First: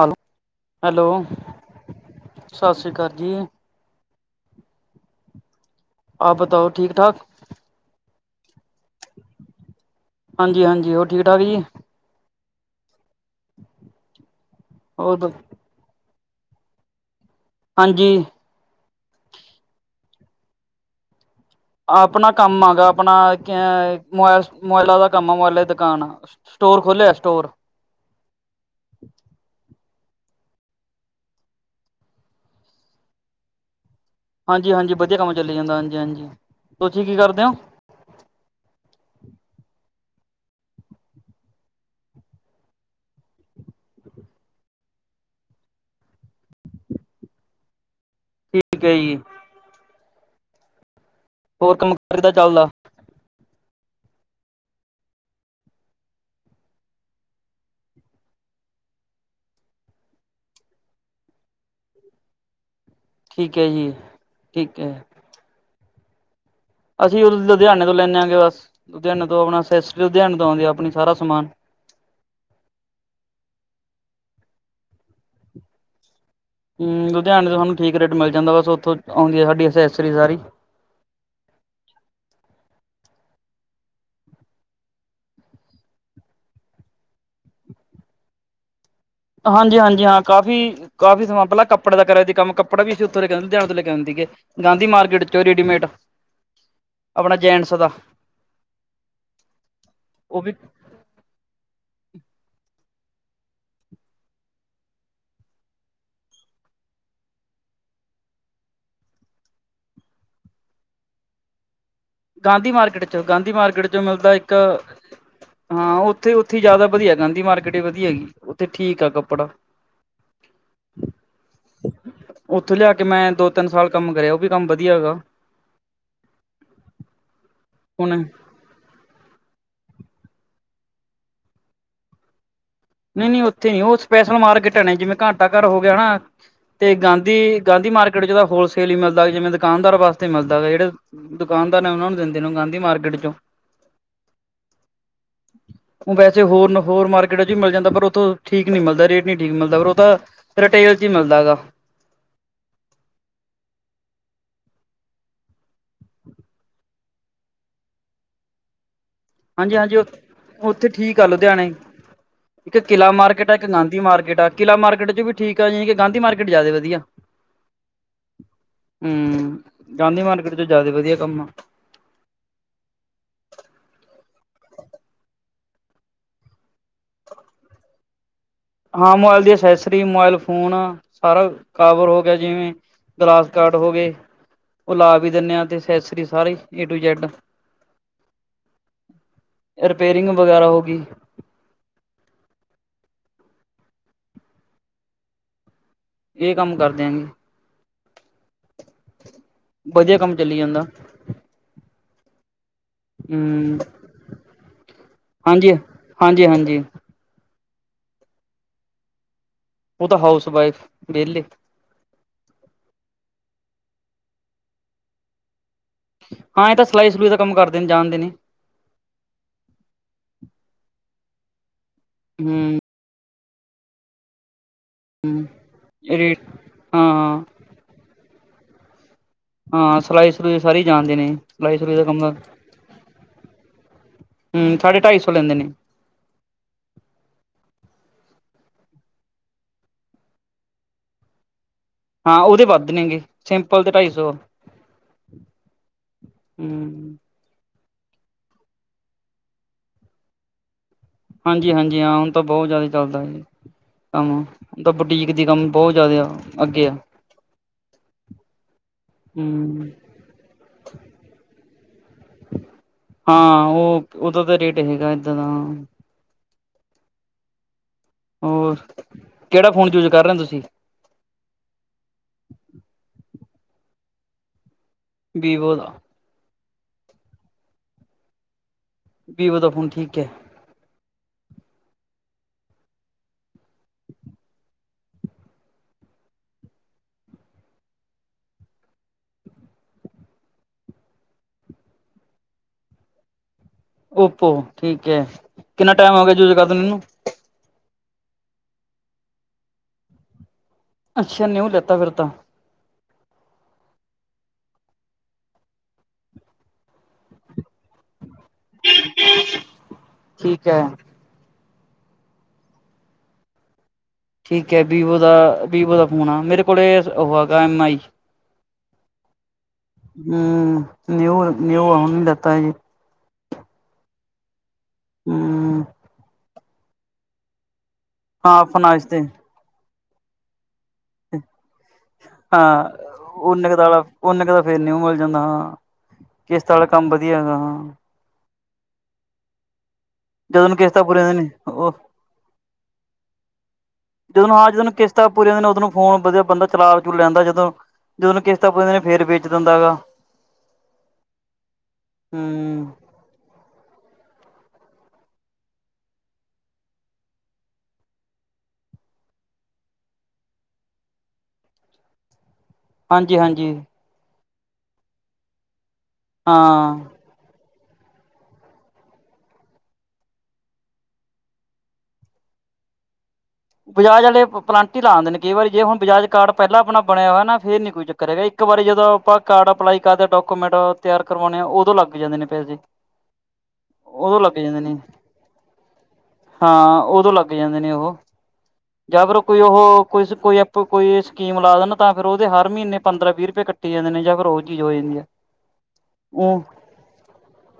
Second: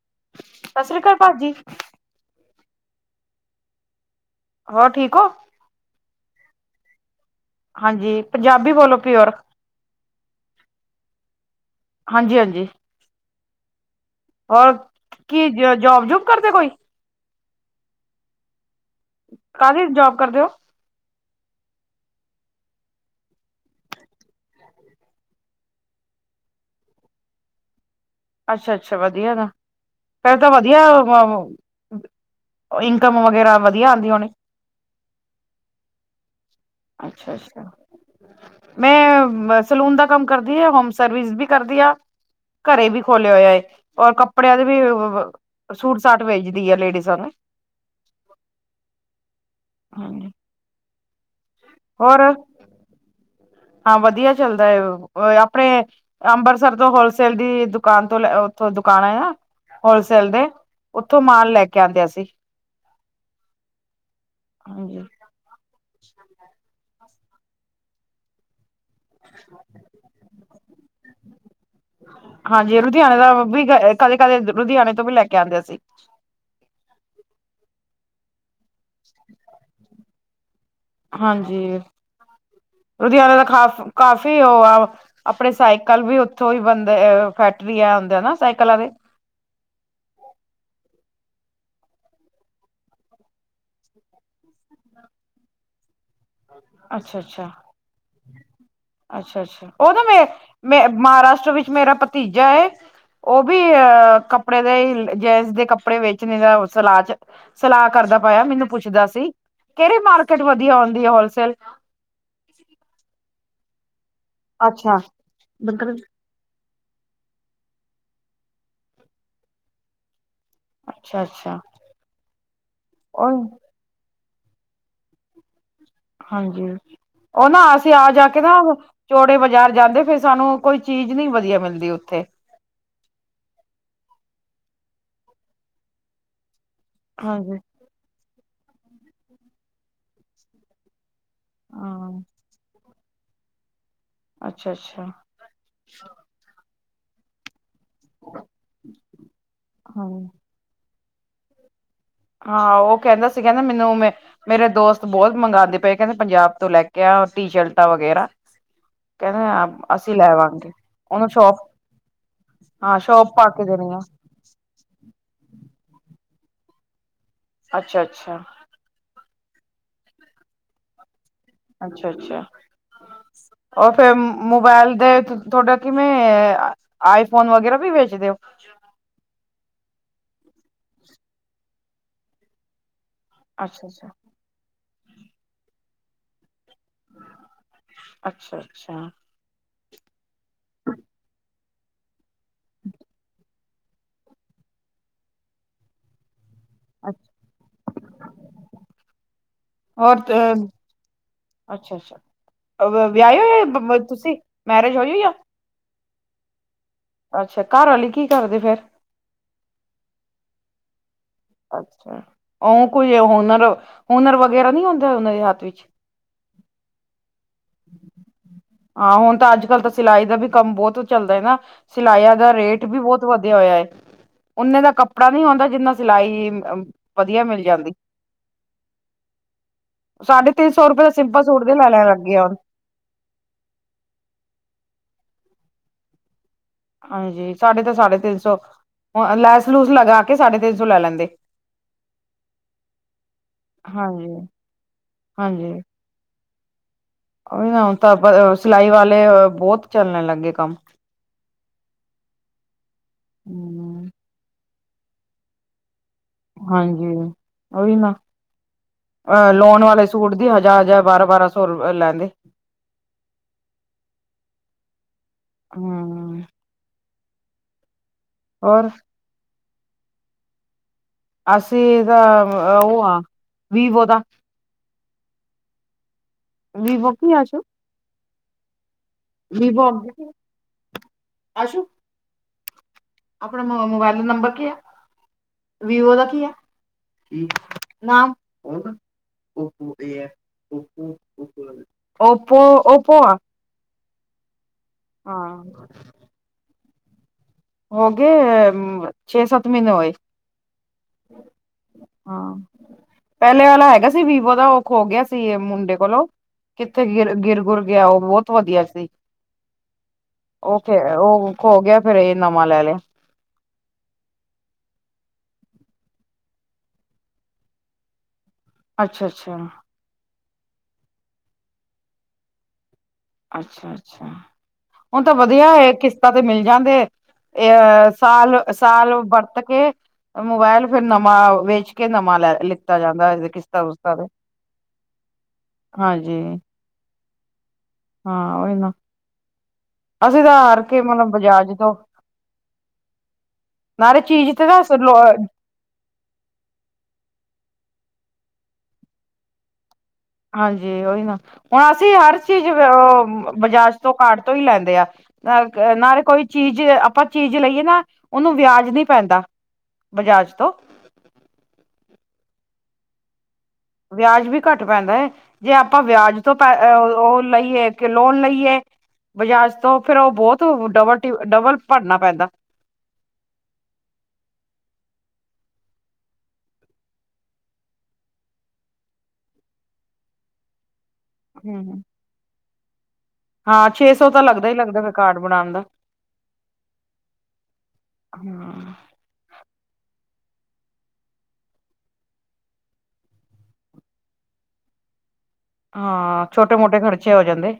Hello, ਸਤਿ ਸ੍ਰੀ hello ਅਕਾਲ ਭਾਜੀ ਸਸ਼ ਰੀ ਕਾਰ ਜੀ। ਹੋਰ ਠੀਕ ਓਂ। ਆਪ ਬਤਾਓ ਠੀਕ-ਠਾਕ। ਹਾਂਜੀ ਪੰਜਾਬੀ ਬੋਲੋ ਪਿਓਰ। ਹਾਂਜੀ-ਹਾਂਜੀ, ਹੋਰ ਠੀਕ-ਠਾਕ ਜੀ। ਹਾਂਜੀ-ਹਾਂਜੀ। ਹੋਰ, ਹੋਰ ਕੀ ਜੋਬ-ਜੁਬ ਕਰਦੇ ਕੋਈ ਹਾਂਜੀ। ਕਾਦੀ ਜੋਬ ਕਰਦੇ ਓਂ। ਆਪਨਾ ਕੰਮ ਆ ਗਾ ਆਪਨਾ ਕੈਂ ਮੋਬਾਇਲਾਂ ਦਾ ਕੰਮ ਆ ਮੋਬਾਇਲਾਂ ਦੀ ਦੁਕਾਨ ਆ। ਸਟੋਰ ਖੋਲੇਆ ਸਟੋਰ। ਅੱਛਾ-ਅੱਛਾ ਵਦੀਆ ਨਾ, ਫੇਰ ਤਾਂ ਵਦੀਆ [unintelligible] ਔ ਇਨਕਮ ਵਗੈਰਾ ਵਦੀਆ ਆਂਦੀ ਹੋਨੀ। ਹਾਂਜੀ-ਹਾਂਜੀ ਵਦੀਆ ਕੰਮ ਚੱਲੀ ਜਾਂਦਾ ਹਾਂਜੀ-ਹਾਂਜੀ, ਤੁਸੀਂ ਕੀ ਅੱਛਾ ਕਰਦੇ ਓਂ। ਅੱਛਾ ਮੈਂ ਸਲੂਨ ਦਾ ਕੰਮ ਕਰਦੀ ਆਂ, ਹੋਮ ਸਰਵਿਸ ਵੀ ਕਰਦੀ ਆਂ। ਘਰੇਂ ਵੀ ਖੋਲਿਆ ਹੋਇਆ ਏ ਔਰ ਕੱਪੜਿਆਂ ਦੇ ਵੀ ਵ-ਵ ਸੂਟ ਸਾਟ ਵੇਚਦੀ ਏ ਲੇਡੀਜ਼ਾਂ ਦੇ। ਠੀਕ ਐ ਜੀ। ਹਾਂਜੀ। ਹੋਰ ਕੰਮਕਾਰ ਕਿੱਦਾਂ ਚੱਲਦਾ। ਹਾਂ ਵਦੀਆ ਚੱਲਦਾ ਐ ਆਪਨੇ ਅੰਬਰਸਰ ਤੋਂ ਹੋਲਸੇਲ ਦੀ ਦੁਕਾਨ ਤੋਂ ਲੈ ਓਥੋਂ ਦੁਕਾਨ ਐ ਨਾ ਹੋਲਸੇਲ ਦੇ, ਓਥੋਂ ਮਾਲ ਲੈ ਕੇ ਆਂਦੇ ਆਂ ਅਸੀ। ਠੀਕ ਐ ਜੀ, ਠੀਕ ਐ। ਹਾਂਜੀ ਅਸੀਂ ਓ ਲੁਧਿਆਨੇ ਤੋਂ ਲੈਂਨੇ ਆਂਗੇ ਬਸ, ਲੁਧਿਆਣੇ ਤੋਂ ਆਪਨਾ ਅਸੈਸ ਲੁਧਿਆਨੇ ਤੋਂ ਔਂਦੀ ਆ ਆਪਨਾ ਸਾਰਾ ਸਮਾਨ। ਹਾਂਜੀ ਲੁਧਿਆਨੇ ਦਾ ਵੀ ਕਦੇ-ਕਦੇ ਲੁਧਿਆਨੇ ਤੋਂ ਵੀ ਲੈ ਕੇ ਆਂਦੇ ਅਸੀ। ਹੂੰ ਲੁਧਿਆਨੇ ਤੋਂ ਸਾਨੂੰ ਠੀਕ ਰੇਟ ਮਿਲ ਜਾਂਦਾ ਬਸ ਓਥੋਂ ਔਂਦੀ ਐ ਸਾਡੀ ਅਸੈਸਰੀ ਸਾਰੀ। ਹਾਂਜੀ, ਲੁਧਿਆਨੇ ਦਾ ਖਾਫ ਕਾਫੀ ਓ ਆ ਆਪਨੇ ਸਾਈਕਲ ਵੀ ਓਥੋਂ ਈ ਬਨਦੇ, ਅ ਫੈਕਟਰੀ ਆ ਔਂਦੇ ਨਾ ਸਾਈਕਲਾਂ ਦੀ। ਹਾਂਜੀ-ਹਾਂਜੀ ਹਾਂ ਕਾਫ਼ੀ ਕਾਫ਼ੀ ਸਮਾਂ ਪੈਲਾ ਕੱਪੜੇ ਦਾ ਕਰਿਆ ਤੀ ਕੰਮ ਕੱਪੜਾ ਵੀ ਅਸੀ ਓਥੋਂ ਲੈ ਕੇ ਔਂਦੇ ਲੁਧਿਆਨੇ ਤੋਂ ਲੈ ਕੇ ਔਂਦੇ ਸੀਗੇ। ਗਾਂਧੀ ਮਾਰਕੀਟ ਚੋਂ ਰੇਡੀਮੇਡ, ਅੱਛਾ ਆਪਨਾ ਅੱਛਾ ਜੈਂਟਸ ਦਾ। ਅੱਛਾ-ਅੱਛਾ ਓ ਨਾ ਮੇ, ਉਹ ਵੀ ਮੈ ਮਹਾਰਾਸ਼ਟਰ ਵਿੱਚ ਮੇਰਾ ਭਤੀਜਾ ਏ। ਉਹ ਵੀ ਅਹ, ਕੱਪੜੇ ਦੇ ਹੀ ਜੇਂਟਸ ਦੇ ਕੱਪੜੇ ਵੇਚਣੇ ਦਾ ਔ ਸਰਾਂ ਚ ਸਲਾਹ ਕਰਦਾ ਪਇਆ, ਮੈਨੂੰ ਪੁੱਛਦਾ ਸੀ ਕਿਹੜੀ ਮਾਰਕੀਟ ਵਧੀਆਂ ਹੁੰਦੀ ਐ ਹੋਲਸੇਲ ਗਾਂਧੀ ਮਾਰਕੀਟ ਚੋਂ, ਗਾਂਧੀ ਮਾਰਕੀਟ ਚੋਂ ਮਿਲਦਾ ਇੱਕ ਅੱਛਾ। ਹਾਂ ਔ ਤੇ ਉੱਥੇ ਜ਼ਿਆਦਾ ਵਧੀਆਂ, ਗਾਂਧੀ ਮਾਰਕੀਟ ਵੀ ਵਧੀਆਂ ਹੈਗੀ ਉੱਥੇ ਠੀਕ ਆ ਕੱਪੜਾ ਅੱਛਾ-ਅੱਛਾ ਉੱਥੋਂ ਲ਼ਿਆ ਕੇ ਮੈਂ ਦੋ ਉਹ -ਤਿੰਨ ਸਾਲ ਕੰਮ ਕਰਿਆਂ, ਉਹ ਵੀ ਕੰਮ ਵਧੀਆਂ ਹੈਗਾ। ਹਾਂਜੀ, ਉਹ ਨਾ ਅਸੀਂ ਆ ਹੁਣ ਜਾ ਕੇ ਨਾ ਚੌੜੇ ਬਾਜ਼ਾਰ ਜਾਂਦੇ, ਫਿਰ ਸਾਨੂੰ ਕੋਈ ਚੀਜ਼ ਨੀ ਵਧੀਆ ਮਿਲਦੀ ਉੱਥੇ ਨਹੀਂ -ਨਹੀਂ ਉੱਥੇ ਨੀ ਉਹ ਸਪੈਸ਼ਲ ਮਾਰਕੀਟ ਐ ਨਾ ਜਿਵੇਂ ਘੰਟਾ ਘਰ ਹੋ ਗਿਆ ਨਾ ਤੇ ਹਾਂਜੀ ਗਾਂਧੀ- ਗਾਂਧੀ ਮਾਰਕੀਟ ਚ ਜਾਦਾ ਹੋਲਸੇਲ ਹੀ ਮਿਲਦਾ ਜਿਵੇਂ ਦੁਕਾਨਦਾਰ ਵਾਸਤੇ ਮਿਲਦਾ ਹੈਗਾ ਜਿਹੜੇ ਦੁਕਾਨਦਾਰ ਨੇ ਉਹਨਾ ਹਾਂ ਨੂੰ ਦਿੰਦੇ ਨੇ ਉਹ ਗਾਂਧੀ ਮਾਰਕੀਟ ਚੋਂ ਅੱਛਾ -ਅੱਛਾ। ਤੇ ਹੋਰ ਨੂ ਹੋਰ ਮਾਰਕੀਟ ਚ ਵੀ ਮਿਲ ਜਾਂਦਾ, ਪਰ ਉੱਥੋਂ ਠੀਕ ਨੀ ਮਿਲਦਾ ਰੇਟ ਨੀ ਠੀਕ ਮਿਲਦਾ ਪਰ ਉਹ ਤਾਂ ਹਾਂ ਰਿਟੇਲ ਚ ਈ ਮਿਲਦਾ ਹੈਗਾ ਹਾਂ, ਉਹ ਕਹਿੰਦਾ ਸੀਗਾ ਨਾ ਮੈਂਨੂੰ ਉਮੇ ਮੇਰੇ ਦੋਸਤ ਬਹੁਤ ਮੰਗਾਦੇ ਪਏ, ਕਹਿੰਦੇ ਪੰਜਾਬ ਤੋਂ ਲੈ ਕੇ ਆ ਟੀ- ਸ਼ਰਟਾਂ ਵਗੈਰਾ ਕਹਿੰਦੇ ਹਾਂਜੀ -ਹਾਂਜੀ ਉ, ਅਸੀਂ ਲੈਵਾਂਗੇ ਉੱਥੇ ਠੀਕ ਆ ਉਹਨੂੰ ਸ਼ੋਪ ਲੁਧਿਆਣੇ ਇੱਕ ਹਾਂ ਕਿੱਲਾ ਸ਼ੋਪ ਪਾ ਮਾਰਕੀਟ ਆ ਕੇ ਇੱਕ ਦੇਣੀ ਗਾਂਧੀ ਮਾਰਕੀਟ ਆ ਕਿੱਲਾ ਮਾਰਕੀਟ ਚ ਵੀ ਠੀਕ ਆ ਜੀ, ਲ਼ੇਕਿਨ ਗਾਂਧੀ ਮਾਰਕੀਟ ਜ਼ਿਆਦੇ ਵਧੀਆਂ। ਅੱਛਾ -ਅੱਛਾ। ਹੂੰ, ਗਾਂਧੀ ਮਾਰਕੀਟ ਚ ਜ਼ਿਆਦੇ ਵਧੀਆਂ ਕੰਮ ਆ ਅੱਛਾ -ਅੱਛਾ। ਓਰ ਫਿਰ ਮੋਬਾਇਲ ਤੇ ਤੁਹਾਡਾ ਕਿਵੇਂ ਐ ਆਈਂ ਫ਼ੋਨ ਵਗ਼ੈਰਾ ਵੀ ਵੇਚਦੇ ਔ ਹਾਂ ਮੋਬਾਇਲ ਦੀ ਅਸੈਸਰੀ, ਮੋਬਾਇਲ ਫ਼ੋਨ ਸਾਰਾਂ ਕਵਰ ਹੋ ਗਿਆਂ ਜਿਵੇਂ ਗਲਾਸ ਗਾਰਡ ਅੱਛਾ ਅੱਛਾ ਹੋਗੇ, ਉਹ ਲਾ ਵੀ ਦਿੰਨੇ ਆਂ ਤੇ ਅਸੈਸਰੀ ਸਾਰੀ ਏ ਟੂ ਜੈਡ ਅੱਛਾ- ਅੱਛਾ। ਰਿਪੇਰਿੰਗ ਵਗ਼ੈਰਾ ਹੋਗੀ [inaudible] ਏ ਕੰਮ ਕਰਦੇ ਆਂ ਜੀ, ਹੋਰ ਵਧੀਆਂ ਕੰਮ ਚੱਲੀ ਜਾਂਦਾ। ਅੱਛਾ- ਅੱਛਾ ਵਿਆਏ ਹੋਏ ਹਮ ਪ ਤੁਸੀਂ ਮੈਰਿਜ ਹੋਈ- ਹੋਈ ਆ। ਹਾਂਜੀ ਹਾਂਜੀ- ਹਾਂਜੀ। ਅੱਛਾ, ਘਰ ਆਲੀ ਕੀ ਕਰਦੇਂ ਫ਼ਿਰ ਉਹ ਤਾ ਹਾਊਸ ਵਾਈਫ ਵਿਹਲੇ ਅੱਛਾ, ਉਹ ਕੋਈ ਹੁਨਰ- ਹੁਨਰ ਵਗੈਰਾ ਨੀਂ ੳਦੇ ਉਹਨਾਂ ਦੇ ਹੱਥ ਵਿੱਚ ਹਾਂ, ਏ ਤਾਂ ਸਿਲਾਈ ਸਲੂਈ ਦਾ ਕੰਮ ਕਰਦੇ ਨੇ ਜਾਣਦੇ ਨੇ ਹਾਂ, ਹੁਣ ਤਾਂ ਅੱਜ ਕੱਲ ਤਾਂ ਸਿਲਾਈ ਦਾ ਵੀ ਕੰਮ ਬਹੁਤ ਚੱਲਦਾ ਏ ਨਾ ਸਿਲਾਈਆਂ ਦਾ ਹੂੰ ਰੇਟ ਵੀ ਬਹੁਤ ਵਧੀਆਂ ਹੋਇਆਂਂ ਏ, ਓਨੇ ਦਾ ਕੱਪੜਾ ਨੀ ਹੂੰ ਆਉਂਦਾ ਜਿੰਨਾ ਰੇਟ ਸਿਲਾਈ ਹਾਂ ਵਧੀਆ ਮਿਲ ਜਾਂਦੀ ਹਾਂ ਸਿਲਾਈ ਸਾਢੇ ਸਲੂਈ ਤਿੰਨ ਸਾਰੀ ਸੌ ਰੁਪਏ ਦਾ ਜਾਣਦੇ ਨੇ, ਸਿੰਪਲ ਸੂਟ ਦੇ ਸਿਲਾਈ ਲੈ ਸੁਲਈ ਦਾ ਲੈਣ ਕੰਮ ਲੱਗੇ ਹੁਣ ਹੂੰ, ਸਾਢੇ ਢਾਈ ਸੌ ਲੈਂਦੇ ਨੇ। ਹਾਂਜੀ, ਸਾਢੇ ਤਾਂ ਸਾਢੇ ਤਿੰਨ ਸੌ ਲੈਸ ਲੂਸ ਲਗਾਂ ਕੇ ਸਾਢੇ ਤਿੰਨ ਸੌ ਲੈ ਲੈਂਦੇਂ। ਹਾਂ ਉਹਦੇ ਵੱਧ ਨੇ ਗੇ, ਸਿੰਪਲ ਦੇ ਢਾਈ ਹਾਂਜੀ ਸੌ‌ ਆ ਹਾਂਜੀ ਹੂੰ। ਉਹੀ ਹੁਣ ਤਾਂ ਸਿਲਾਈ ਵਾਲੇ ਬਹੁਤ ਚੱਲਣ ਲੱਗ ਗੇ ਕੰਮ ਹਾਂਜੀ-ਹਾਂਜੀ ਹਾਂ ਹੁਣ ਤਾਂ ਬਹੁਤ ਜ਼ਿਆਦਾ ਚੱਲਦਾ ਏ ਹਮ ਕੰਮ ਦਾ ਬੁਟੀਕ ਦੀ ਕੰਮ ਬਹੁਤ ਜ਼ਿਆਦੇ ਆ। ਹਾਂਜੀ ਉਹੀ ਨਾ ਅ ਲੋਣ ਹੂੰ ਵਾਲੇ ਸੂਟ ਦੀ ਹਜ਼ਾਰ-ਹਜ਼ਾਰ, ਬਾਰਾਂ-ਬਾਰਾਂ ਸੌ ਲੈਂਦੇ। ਹਾਂ, ਉਹ ਉਹਦਾ ਦਾ ਰੇਟ ਹੈਗਾ ਏਦਾਂ ਦਾ। ਹਮ ਹੋਰ, ਕਿਹੜਾ ਫੋਨ ਯੂਜ ਕਰ ਰਹੇ ਹੋ ਤੁਸੀਂ? ਅਸੀਂ ਦਾ ਉਹ ਆ, ਵੀਵੋ ਦਾ। ਵੀਵੋ ਦਾ। ਵੀਵੋ ਕੀ [unintelligible] ਦਾ ਵੀਵੋ। ਫੋਨ ਠੀਕ ਹੈ ਆਸੂ ਆਪਣਾ ਮੋਬਾਇਲ ਨੰਬਰ ਕੀ ਆ? ਵੀਵੋ ਦਾ ਕੀ ਆ, ਨਾਮ? [inaudible] [unintelligible] ਓਪੋ, ਓਪੋ ਆ। ਓਪੋ, ਠੀਕ ਹੈ। ਹਾਂ ਕਿੰਨਾ ਟਾਈਮ ਹੋ ਗਿਆ ਯੂਜ ਕਰਦਿਆਂ ਨੂੰ ਇਹਨੂੰ? ਹੋਗੇ ਛੇ ਸੱਤ ਮਹੀਨੇ ਹੋਏ। ਅੱਛਾ ਨਿਊ ਲੈਤਾ ਫਿਰ ਤਾਂ ਹਾਂ। ਪਹਿਲੇ ਆਲਾ ਹੈਗਾ ਸੀ ਵੀਵੋ ਦਾ ਉਹ ਖੋ ਗਿਆ ਸੀ ਮੁੰਡੇ ਕੋਲੋਂ। ਕਿੱਥੇ ਗਿਰ- ਗਿਰ, ਗੁਰ ਗਿਆ। ਉਹ ਬਹੁਤ ਵਧੀਆ ਸੀ, ਠੀਕ ਉਹ ਹੈ ਖੇ ਉਹ ਖੋ ਗਿਆ ਫਿਰ ਇਹ ਨਵਾਂ ਲੈ ਲਿਆ। ਠੀਕ ਹੈ, ਵੀਵੋ ਦਾ ਵੀਵੋ ਦਾ ਫੋਨ ਆ, ਮੇਰੇ ਕੋਲ ਉਹ ਹੈਗਾ ਐਮ ਆਈ। ਅੱਛਾ-ਅੱਛਾ। ਹਮ, ਨਊ- ਨਊ ਆ ਹੁਣੀ ਲਤਾ ਹਜੇ ਅੱਛਾ-ਅੱਛਾ ਹੁਣ ਤਾਂ ਵਧੀਆ ਹੂੰ ਏ ਕਿਸ਼ਤਾਂ ਤੇ ਮਿਲ ਜਾਂਦੇ ਅ ਸਾਲ, ਹਾਂ ਫਨਾਇਸ਼ ਸਾਲ ਤੇ ਵਰਤ ਕੇ ਮੋਬਾਇਲ ਫਿਰ ਨਵਾਂ ਵੇਚ ਕੇ ਨਵਾਂ ਲੈ ਹਾਂ ਲਿੱਤਾ ਜਾਂਦਾ ਓਨੇ ਕੁ ਕਿਸ਼ਤਾ ਦਾ ਆਲਾ ਕੁਸਤਾ ਤੇ ਓਨੇ ਕੁ ਦਾ ਫੇਰ ਨਿਊ ਮਿਲ ਜਾਂਦਾ ਹਾਂ। ਹਾਂਜੀ। ਕਿਸ਼ਤ ਵਾਲਾ ਕੰਮ ਵਧੀਆ ਹੈਗਾ ਹਾਂ। ਹਾਂ, ਓਹੀ ਨਾ ਅਸੀਂ ਤਾਂ ਜਦੋਂ ਨੂੰ ਹਾਰ ਕੇ ਕਿਸ਼ਤਾਂ ਪੂਰੀਆਂ ਮਤਲਬ ਹੁੰਦੀਆਂ ਨੇ ਬਜਾਜ ਉਹ ਤੋਂ ਨਾਲੇ ਜਦੋਂ ਚੀਜ਼ ਨੂੰ, ਤੇ ਹਾਂ ਨਾ ਜਦੋਂ ਨੂੰ ਲੋ ਕਿਸ਼ਤਾਂ ਪੂਰੀਆਂ ਹੁੰਦੀਆਂ ਨੇ ਉਦੋਂ ਨੂੰ ਫੋਨ ਵਧੀਆ ਬੰਦਾ ਚਲਾ ਚਲੂ ਲੈਂਦਾ ਜਦੋਂ ਜਦੋਂ ਨੂੰ ਕਿਸ਼ਤਾਂ ਪੁਰੀਆ ਹੁੰਦੀਆਂ ਨੇ ਫੇਰ ਵੇਚ ਦਿੰਦਾ ਹੈਗਾ। ਹਾਂਜੀ, ਉਹੀ ਨਾ ਹੁਣ ਅਸੀਂ ਹਰ ਚੀਜ਼ ਹੂੰ ਬਜਾਜ ਤੋਂ ਕਾਰਟ ਤੋਂ ਹੀ ਲੈਂਦੇ ਆ ਨਾਲ ਨਾਲੇ ਕੋਈ ਚੀਜ਼ ਆਪਾਂ ਚੀਜ਼ ਲਈਏ ਨਾ ਉਹਨੂੰ ਵਿਆਜ ਨੀਂ ਪੈਂਦਾ ਬਜਾਜ ਤੋਂ। ਹਾਂਜੀ ਹਾਂਜੀ। ਵਿਆਜ ਵੀ ਘੱਟ ਪੈਂਦਾ ਹੈ, ਜੇ ਆਪਾਂ ਵਿਆਜ ਤੋਂ ਹਾਂ ਉਹ ਲਈਏ ਲੋਨ ਲਈਏ ਬਜਾਜ ਤੋਂ ਫਿਰ ਉਹ ਬਹੁਤ ਡਬਲ ਡਬਲ ਭਰਨਾ ਪੈਂਦਾ। ਬਜਾਜ ਵਾਲੇ ਪਲਾਂਨਟੀ ਲਾ ਦਿੰਦੇ ਨੇ ਕਈ ਵਾਰੀ, ਜੇ ਹੁਣ ਬਜਾਜ ਕਾਰਡ ਪਹਿਲਾਂ ਆਪਣਾ ਬਣਿਆ ਹੋਇਆ ਨਾ ਫੇਰ ਨੀ ਕੋਈ ਚੱਕ ਕਰੇ ਇੱਕ ਵਾਰੀ ਜਦੋਂ ਆਪਾਂ ਕਾਰਡ ਅਪਲਾਈ ਕਰਦੇ ਡਾਕੂਮੈਂਟ ਤਿਆਰ ਕਰਵਾਉਣੇ ਆ ਉਦੋਂ ਲੱਗ ਜਾਂਦੇ ਨੇ ਪੈਸੇ। ਹਾਂ ਛੇ ਸੌ ਉਦੋਂ ਤਾਂ ਲੱਗ ਲੱਗਦਾ ਹੀ ਜਾਂਦੇ ਨੇ ਲੱਗਦਾ ਫਿਰ ਕਾਰਡ ਬਣਾਉਣ ਦਾ ਹਾਂ, ਉਦੋਂ ਲੱਗ ਜਾਂਦੇ ਨੇ ਉਹੋ [inaudible] ਜਾਂ ਫਿਰ ਕੋਈ ਉਹ ਕੋਈ ਕੋਈ ਸਕੀਮ ਲਾ ਦੇਣ ਤਾਂ ਫ਼ਿਰ ਉਹਦੇ ਹਰ ਮਹੀਨੇ ਪੰਦਰਾਂ ਵੀਹ ਰੁਪਏ ਕੱ ਟੇ ਜਾਣੇ ਨੇ ਜਾਂ ਫਿਰ ਉਹ ਚੀਜ਼ ਹੋ ਜਾਂਦੀ ਆ। ਹਾਂ, ਉਹ ਛੋਟੇ ਮੋਟੇ ਖਰਚੇ ਹੋ ਜਾਂਦੇ।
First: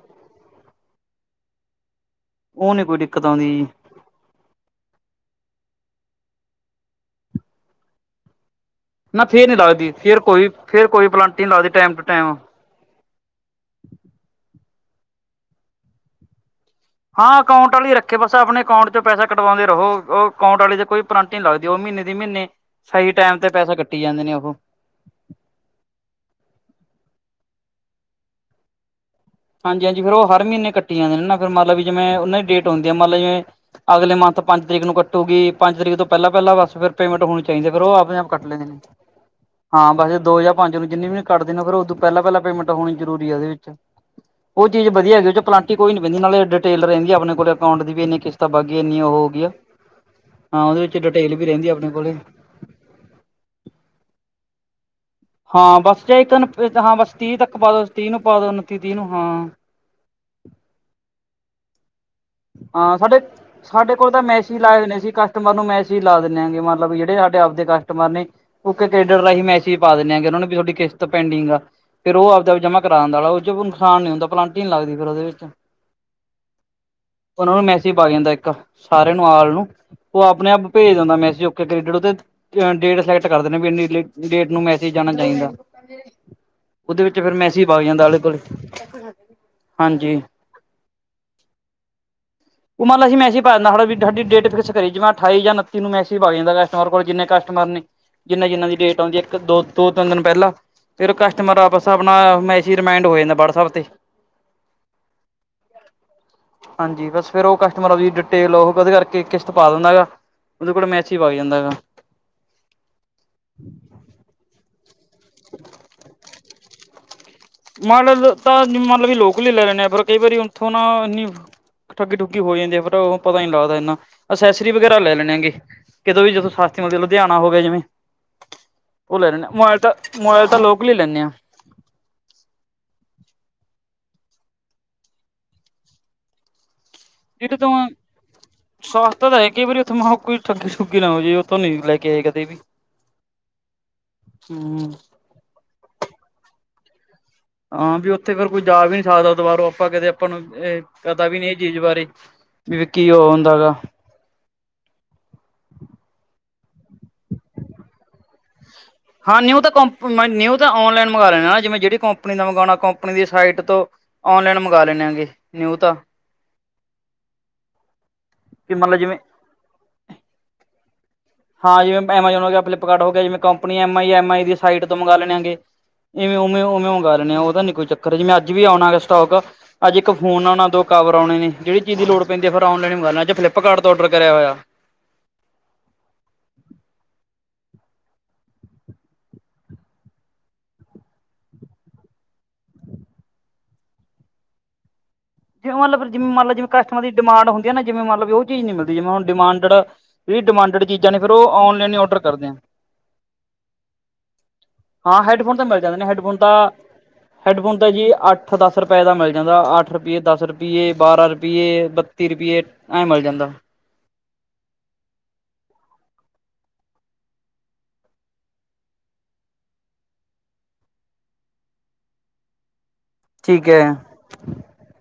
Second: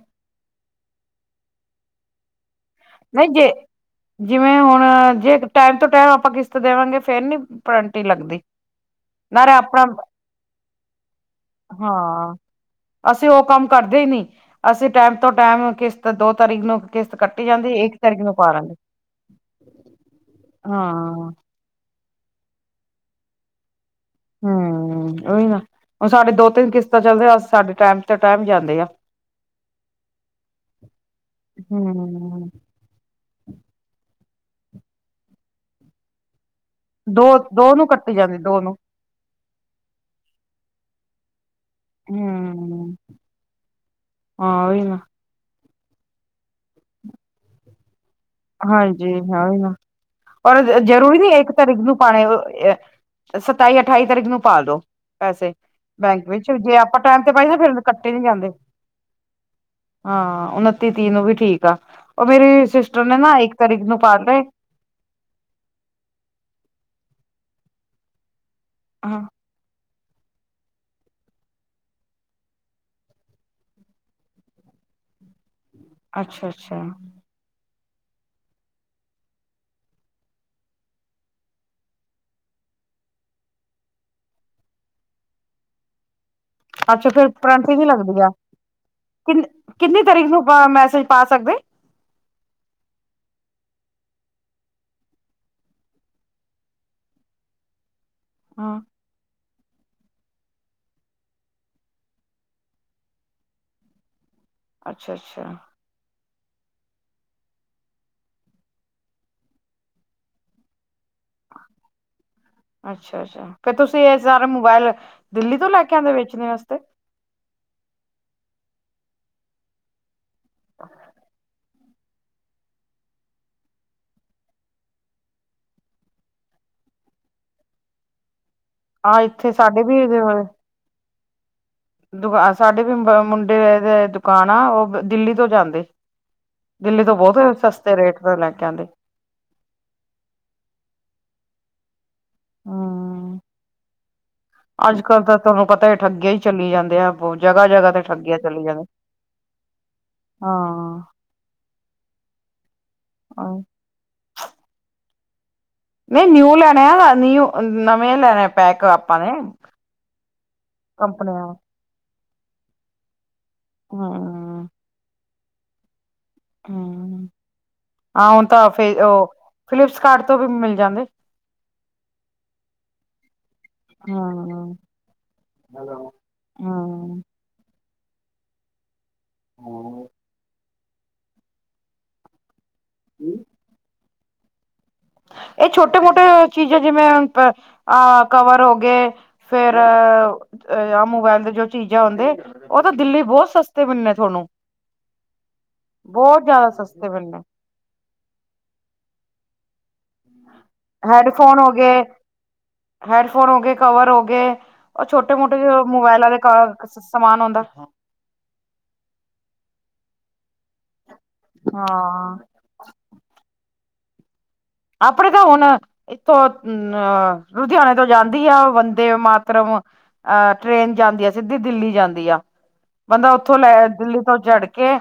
[unintelligible] ਨਹੀਂ ਜੇ ਆਉਂਦੀ ਜੀ ਜਿਵੇਂ ਹੁਣ ਜੇ ਟਾਈਮ ਤੋਂ ਟਾਈਮ ਆਪਾਂ ਕਿਸ਼ਤ ਦੇਵਾਂਗੇ ਫੇਰ ਨੀ ਪਨੇਲਟੀ ਲੱਗਦੀ। ਨਾ ਫੇਰ ਨਾਲੇ ਨੀ ਆਪਣਾ ਲੱਗਦੀ, ਫੇਰ ਕੋਈ ਫੇਰ ਕੋਈ ਪਨੇਲਟੀ ਨੀ ਲੱਗਦੀ ਟਾਈਮ ਟੂ ਹਾਂ ਟਾਈਮ। ਅਸੀਂ ਉਹ ਕੰਮ ਕਰਦੇ ਈ ਨੀ, ਅਸੀਂ ਟਾਈਮ ਤੋਂ ਟਾਈਮ ਕਿਸ਼ਤ ਦੋ ਤਾਰੀਕ ਨੂੰ ਕਿਸ਼ਤ ਕੱਟ ਹਾਂ ਅਕਾਊਂਟ ਵਾਲੀ ਰੱਖੇ, ਬਸ ਆਪਣੇ ਅਕਾਂਟ ਚੋਂ ਪੈਸਾ ਕਟਵਾਉਂਦੇ ਰਹੋ ਉਹ ਅਕਾਊਂਟ ਵਾਲ ਚ ਕੋਈ ਹਾਂ ਪਨੇਲਟੀ ਲੱਗਦੀ, ਉਹ ਮਹੀਨੇ ਦੀ ਮਹੀਨੇ ਸਹੀ ਟਾਈਮ ਤੇ ਪੈਸਾ ਕੱਟੀ ਜਾਂਦੇ ਨੇ ਉਹ। ਓਹੀ ਨਾ, ਹੁਣ ਸਾਡੇ ਦੋ ਤਿੰਨ ਕਿਸ਼ਤਾਂ ਚੱਲਦੇ ਸਾਡੇ ਟਾਈਮ ਤੇ ਟਾਈਮ ਜਾਂਦੇ ਆ ਹਾਂਜੀ ਹਾਂਜੀ ਫੇ ਉਹ ਹਰ ਮਹੀਨੇ ਕੱਟੀ ਜਾਂਦੇ ਨੇ, ਨਾ ਫਿਰ ਮਤਲਬ ਜਿਵੇਂ ਉਹਨਾਂ ਹਮ ਡੇਟ ਹਦੀ ਮਤਲਬ ਜਿਵੇਂ ਅਗਲੇ ਮੰਥ ਪੰਜ ਤਰੀਕ ਨੂੰ ਕੱਟੂਗੀ, ਪੰਜ ਤਰੀਕ ਤੋਂ ਪਹਿਲਾਂ ਪਹਿਲਾਂ ਬਸ ਫ਼ਿਰ ਪੇਮੈਂਟ ਦੋ ਹੋਣੀ ਚਾਹੀਦੀ, ਦੋ ਫਿਰ ਨੂੰ ਉਹ ਕੱਟੀ ਆਪਣੇ ਆਪ ਜਾਂਦੀ ਕੱਟ ਦੋ ਲੈਂਦੇ ਨੂੰ ਨੇ। ਹਾਂ ਬਸੇ ਦੋ ਜਾਂ ਪੰਜ ਨੂੰ ਜਿੰਨੀ ਵੀ ਕੱਢਦੇ ਨੇ, ਫੇਰ ਉਦੋਂ ਪਹਿਲਾਂ ਪਹਿਲਾਂ ਪੇਮੈਂਟ ਹਮ ਹੋਣੀ ਜ਼ਰੂਰੀ ਹੈ ਉਹਦੇ ਵਿੱਚ ਹਾਂ ਉਹ ਉਹੀ ਚੀਜ਼ ਨਾ ਵਧੀਆ ਹੈਗੀ, ਉਹ ਚ ਪਨੇਲਟੀ ਕੋਈ ਨੀ ਪੈਂਦੀ, ਨਾਲੇ ਡਿੇਲ ਰਿੰਦੀ ਆਪਣੇਲ ਅਕਾਊਂ ਦੀ ਵੀ ਇੰਨੀੇ ਹਾਂਜੀ ਹਾਂ ਨਾ, ਔਰ ਹਾਂ ਉਹਦੇ ਵਿੱਚ ਜ਼ਰੂਰੀ ਨੀ ਡਿਟੇਲ ਵੀ ਇੱਕ ਰਹਿੰਦੀ ਤਾਰੀਕ ਆਪਣੇ ਨੂੰ ਕੋਲੇ ਪਾਣੇ ਸਤਾਈ ਅਠਾਈ ਤਰੀਕ ਨੂੰ ਪਾ ਦੋ। ਪੈਸੇ ਹਾਂ ਬਸ ਜੇ ਬੈਂਕ ਇੱਕ ਵਿੱਚ, ਜੇ ਹਾਂ ਆਪਾਂ ਬਸ ਟਾਈਮ ਤੇ ਤੀਹ ਤੱਕ ਪਾਈਏ ਪਾ ਫਿਰ ਦੋ ਤੀਹ ਕੱਟੇ ਨੂੰ ਨੀ ਪਾ ਦੋ ਜਾਂਦੇ। ਉਨੱਤੀ ਤੀਹ ਨੂੰ ਹਾਂ ਹਾਂ ਉਨੱਤੀ ਤੀਹ ਨੂੰ ਵੀ ਠੀਕ ਆ, ਉਹ ਮੇਰੀ ਹਾਂ ਸਿਸਟਰ ਨੇ ਸਾਡੇ ਨਾ ਇੱਕ ਤਾਰੀਕ ਸਾਡੇ ਨੂੰ ਕੋਲ ਪਾ ਤਾਂ ਤੇ ਮੈਸੇਜ ਲਾਏ ਨੇ ਸੀ ਕਸਟਮਰ ਨੂੰ ਮੈਂਸਿਜ ਲਾ ਦਿੰਦੇ ਆ, ਮਤਲਬ ਜਿਹੜੇ ਸਾਡੇ ਆਪਦੇ ਕਸਟਮਰ ਨੇ ਉਥੇ ਕੇਡਰ ਹਾਂ ਰਾਹੀਂ ਮੈਸਜ ਪਾ ਦਿੰਨੇ ਆ ਕਿ ਉਹਨਾਂ ਨੂੰ ਵੀ ਤੁਹਾਡੀ ਕਿਸ਼ਤ ਪੈਂਡਿੰਗ ਆ ਫੇਰ ਓਹੋ ਆਪ ਦੇ ਆਪ ਜਮਾ ਕਰਾ ਆਂਦਾ ਆ, ਉਹਦੇ ਵਿੱਚ ਕੋਈ ਨੁਕਸਾਨ ਨਹੀਂ ਹੁੰਦਾ ਪਨਲਟੀ ਨਹੀਂ ਲੱਗਦੀ ਫੇਰ ਉਹਦੇ ਵਿੱਚ। ਅੱਛਾ ਅੱਛਾ। ਉਹਨਾਂ ਨੂੰ ਮੈਸੇਜ ਪਾ ਜਾਂਦਾ ਇੱਕ ਸਾਰਿਆਂ ਨੂੰ, ਆਲ ਨੂੰ ਉਹ ਆਪਣੇ ਆਪ ਭੇਜ ਦਿੰਦਾ ਮੈਸੇਜ [unintelligible] ਡੇਟ ਸਿਲੈਕਟ ਕਰਦੇ ਨੇ ਵੀ ਇੰਨੀ ਡੇਟ ਨੂੰ ਮੈਸੇਜ ਜਾਣਾ ਚਾਹੀਦਾ ਉਹਦੇ ਅੱਛਾ ਵਿੱਚ ਫੇਰ ਫਿਰ ਮੈਸੇਜ ਪਨਲਟੀ ਵਗ ਨਹੀਂ ਜਾਂਦਾ ਆਲੇ ਲੱਗਦੀ ਆ, ਦੁਆਲੇ ਕਿੰ ਕਿੰਨੀ ਹਾਂਜੀ ਤਾਰੀਕ ਨੂੰ ਆ ਮੈਸੇਜ ਪਾ ਸਕਦੇ? ਉਹ ਮਤਲਬ ਅਸੀਂ ਮੈਸੇਜ ਪਾ ਦੇਣਾ ਹੁਣ ਅਸੀਂ ਸਾਡੀ ਡੇਟ ਫਿਕਸ ਕਰੀ, ਜਿਵੇਂ ਅਠਾਈ ਜਾਂ ਉਨੱਤੀ ਨੂੰ ਮੈਸੇਜ ਪਾ ਦਈਦਾ ਹੈ। ਨੋਰਮਲ ਜਿੰਨੇ ਕਸਟਮਰ ਨੇ, ਜਿੰਨਾ ਜਿਨਾ ਦੀ ਹਾਂ ਡੇਟ ਆਉਂਦੀ ਹੈ ਇੱਕ ਦੋ ਦੋ ਤਿੰਨ ਦਿਨ ਪਹਿਲਾਂ ਫਿਰ ਕਸਟਮਰ ਵਾਪਸ ਆਪਣਾ ਮੈਸਿਜ ਰਿਮਾਇੰਡ ਹੋ ਜਾਂਦਾ ਵਟਸਐਪ 'ਤੇ ਅੱਛਾ ਅੱਛਾ। ਹਾਂਜੀ ਬਸ। ਫਿਰ ਉਹ ਕਸਟਮਰ ਦੀ ਡਿਟੇਲ ਉਹ ਉਹਦੇ ਕਰਕੇ ਕਿਸ਼ਤ ਪਾ ਦਿੰਦਾ ਹੈਗਾ, ਉਹਦੇ ਕੋਲ ਮੈਸ਼ਜ ਆ ਜਾਂਦਾ ਹੈਗਾ। ਅੱਛਾ ਅੱਛਾ ਫੇਰ ਤੁਸੀਂ ਇਹ ਸਾਰੇ ਮੋਬਾਇਲ ਦਿੱਲੀ ਤੋਂ ਲੈ ਕੇ ਆਉਂਦੇ ਵੇਚਣੇ ਵਾਸਤੇ? ਤੇ। ਮਨ ਲ ਤਾਂ ਮਨ ਲੋ ਵੀ ਲੋਕਲ ਵੀ ਲੈ ਲੈਨੇ ਆਂ, ਪਰ ਕਈ ਵਾਰੀ ਔਥੋਂ ਨਾ ਇਨੀ ਠੱਗੀ ਠੁੱਗੀ ਹੋ ਜਾਂਦੀ ਐ ਫੇਰ ਉਹ ਪਤਾ ਨੀ ਲੱਗਦਾ ਇੰਨਾ, ਅਸੈਸਰੀ ਵਗੈਰਾ ਲੈ ਲੈਨਗੇ। ਕਿਦੋਂ ਵੀ ਜਦੋਂ ਸ਼ਾਸਤਰੀ ਮੰਤ ਲੁਧਿਆਣਾ ਹੋ ਗਿਆ ਜਿਵੇਂ। ਔਹ ਆਹ ਲੈ ਲੈਣਾ, ਇੱਥੇ ਮੋਬਾਈਲ ਸਾਡੇ ਤਾਂ ਵੀ ਮੋਬਾਈਲ ਤਾਂ ਲੋਕਲ ਈ ਲੈਨੇ ਆਂ। ਦੁਕਾਨ ਸਾਡੇ ਵੀ ਮੁੰਡੇ ਦੇ ਦੁਕਾਨ ਆ ਔਹ ਦਿੱਲੀ ਤੋਂ ਜਾਂਦੇ। ਦਿੱਲੀ ਤੋਂ ਬਹੁਤ ਸਸਤੇ ਰੇਟ ਤੋਂ ਲੈ ਕੇ ਆਂਦੇ। ਪਤਾ ਤਾਂ ਹੈ, ਕਈ ਵਾਰੀ ਔਥੇ ਕੋਈ ਠੱਗੀ ਠੱਗੀ ਨਾ ਹੋ ਜਾਵੇ ਔਥੋਂ ਨਹੀਂ ਲੈ ਕੇ ਆਏਗਾ। ਹੂ, ਹੂੰ। ਅੱਜ ਕਲ ਤਾਂ ਤੁਹਾਨੂੰ ਪਤਾ ਹੈ ਠੱਗੀਆਂ ਹੀ ਚਲੀ ਜਾਂਦੇ ਆ। ਜਗ੍ਹਾ-ਜਗ੍ਹਾ ਹਾਂ ਤੇ ਭੀ ਔਥੇ ਠੱਗੀਆਂ ਫੇਰ ਕੋਈ ਚੱਲੀ ਜਾਂਦੇ ਜਾਵੇ, ਦੁਬਾਰੋ ਆਪਾਂ ਨੂੰ ਕਦੇ ਆਪਾਂ ਨੂੰ ਏਹ ਹਾਂ ਪਤਾ ਵੀ ਨਈ ਚੀਜ਼ ਬਾਰੇ, ਵੀ ਕੀ ਔਹ ਹੁੰਦਾ ਹੈਗਾ ਨਹੀਂ ਨਿਊ ਲੈਨੇ ਆ ਨਿਊ ਨਵੇਂ ਲੈਨੇ ਅ ਪੈਕ। ਨੇ ਹਾਂ ਨਿਊ ਤਾਂ ਕ ਨਿਊ ਤਾਂ ਔਨਲਾਈਨ ਮੰਗਵਾ ਕੰਪਨੀਆਂ ਲੈਣਾ ਆ ਜਿਵੇਂ ਜਿਹੜੀ ਕੋੰਂਪਨੀ ਦਾ ਮੰਗਉਨਾ ਕੰਪਨੀ ਦੀ ਸਾਈਡ। ਤੋਂ ਔਨ ਲਾਈਨ ਹੂੰ-ਹੂੰ ਮੰਗਾ ਲੈਨੇ ਆ ਨਿਊ ਤਾਂ। ਹੂ, ਆ ਔਹ ਤਾਂ ਮੰਨ ਫੇਰ ਲਓ ਜਿਵੇਂ ਫਿਲਿਪਸਕਾਰਡ ਤੋਂ ਵੀ ਮਿਲ ਜਾਂਦੇ। ਹਾਂ ਜਿਵੇਂ ਐਮਾਜੋਨ ਹੋ ਗਿਆ, ਫਿਲਿੱਪਕਾਰਟ ਹੋ ਗਿਆ ਜਿਵੇਂ company M I M I ਦੀ ਹਾਂ ਸਾਈਟ ਤੋਂ ਮੰਗਾ ਲੈਣੇ ਆਗੇ ਜਿਵੇਂ ਔਹ ਉਵੇਂ ਔਹ ਮਗਾ ਹਾਂ ਲੈਣੇ‌ ਆ ਉਹਦਾ ਨਈ ਕੋਈ ਚੱਕ ਜਿਵੇਂ ਅੱਜ ਵੀ ਆਉਨਾ ਗਾ ਸਟੋਕ ਅੱਜ ਇੱਕ ਫੋਨ ਆਣਾ ਦੋ ਕਾਵਰ ਆਉਣੇ ਨੇ ਜਿਹੜੀ ਚੀਜ਼ ਦੀ ਲੋੜ ਪੈਦੀ ਆ ਫੇਰ ਔਨਲਾਈਨ ਮਗਾਨਾ ਜੇ ਫਲਿੱਪਕਾਰਟ ਤੋਂ ਔਡਰ ਕਰਿਆ ਹੋਇਆ। ਏਹ ਛੋਟੇ ਮੋਟੇ ਚੀਜ਼ਾਂ ਜਿਵੇਂ ਅਹ ਕਵਰ ਹੋ ਗਏ ਫੇਰ ਅ ਮੋਬਾਇਲ ਦੇ ਜੋ ਚੀਜ਼ਾਂ ਆਉਦੇ ਔਹ ਤਾਂ ਦਿੱਲੀ ਬਹੁਤ ਸਸਤੇ ਮਿਲਨੇ ਥੋਨੂੰ। ਜਿਮੇ ਮੰਨ ਲੋ ਫੇਰ ਜਿਮੇ ਮੰਨ ਲੋ ਜਿਵੇਂ ਕੈਸਟਮਰ ਸਸਤੇ ਦੀ ਮਿਲਣੇ ਡਿਮਾਂਡ ਹੁੰ ਜਿਵੇਂ ਮਤਲਬ ਲੋ ਔਹ ਚੀਜ਼ ਨੀ ਮਿਲਦੀ ਜਿਵੇਂ ਹੁਣ ਡਿਮਾਂਡਡ ਵੀ ਡਿਮਾਂਡਡ ਚੀਜ਼ਾਂ ਨੇ ਫੇਰ ਉਹ ਹੈਡਫੋਨ ਹੋ ਔਨਲਾਈਨ ਏ ਗਏ ਔਡਰ ਕਰਦੇ ਆ। ਹੈਡਫੋਨ ਹੋ ਗਏ ਕਵਰ ਹੋ ਗਏ। ਉਹ ਹਾਂ ਛੋਟੇ ਹੈਡਫੋਨ ਮੋਟੇ ਤਾਂ ਮਿਲ ਜਾਦੇ ਨੇ ਮੋਬਾਇਲਾਂ ਹੈਡਫੋਨ ਦੇ ਤਾਂ ਸਮਾਨ ਆਉਂਦਾ ਹੈਡਫੋਨ ਤਾਂ ਜੀ ਅੱਜ ਇਕ ਸੌ ਦਸ ਰੁਪਏ ਦਾ ਮਿਲ ਜਾਂਦਾ ਅੱਠ ਰੁਪਿਏ, ਦਸ ਰੁਪਿਏ, ਬਾਰ੍ਹਾਂ ਰੁਪਿਏ, ਬੱਤੀ ਹਾਂ ਰੁਪਿਏ ਐਹ ਮਿਲ ਜਾਂਦਾ। [unintelligible] ਇਕ ਉਹ ਅ ਲੁਧਿਆਣੇ ਤੋਂ ਜਾਂਦੀ ਆ ਬੰਦੇ ਮਾਤਰਮਤ। ਅਹ ਟ੍ਰੇਨ ਜਾਂਦੀ ਆ ਸਿੱਧੀ ਦਿੱਲੀ ਜਾਂਦੀ ਆ।। ਬੰਦਾ ਉੱਥੋਂ ਠੀਕ ਲੈ ਹੈ। ਦਿੱਲੀ ਤੋਂ ਚੜ ਕੇ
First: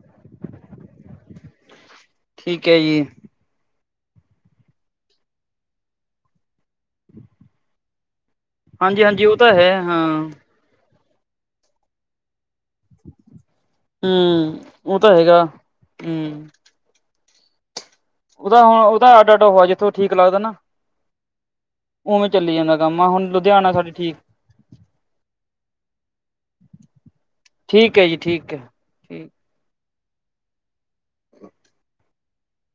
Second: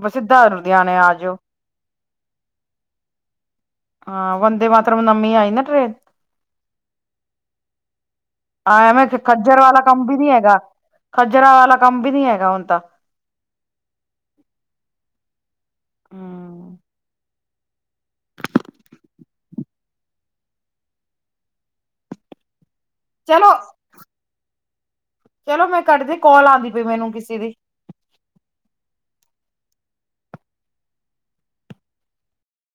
ਬਸ ਸਿੱਧਾ ਲੁਧਿਆਨੇ ਆ ਜਾਓ। ਠੀਕ ਐ ਜੀ। ਹਾਂ ਬੰਦੇ ਮਾਤਰਮ ਨਵੀ ਆਈ ਨਾ ਟ੍ਰੇਨ। ਐਹ ਆ ਹਾਂਜੀ ਨਾ ਹਾਂਜੀ ਉਹ ਤਾਂ ਖੱਜਰ ਹੈ ਵਾਲਾ ਹਾਂ ਕੰਮ ਵੀ ਨਹੀ ਹੈਗਾ। ਖੱਜਰ ਵਾਲਾ ਕੰਮ ਵੀ ਨੀ ਹੈਗਾ ਹੁਣ ਤਾਂ। ਹੂੰ ਉਹ ਤਾਂ ਹੈਗਾ। ਹਮ ਉਹ ਤਾਂ ਅੱਡ ਅੱਡ ਹੋਵਾ ਜਿਥੋ ਠੀਕ ਲੱਗਦਾ ਨਾ। ਔਵੇ ਚੱਲੀ ਜਾਂਦਾ ਕੰਮ ਹੁਣ ਚਲੋ ਲੁਧਿਆਣਾ ਸਾਡੇ ਠੀਕ ਚਲੋ ਮੈਂ ਕੱਟਦੀ ਕੋਲ ਆਂਦੀ ਪਈ ਮੈਨੂੰ ਕਿਸੀ ਦੀ। ਠੀਕ ਐ ਜੀ, ਠੀਕ ਐ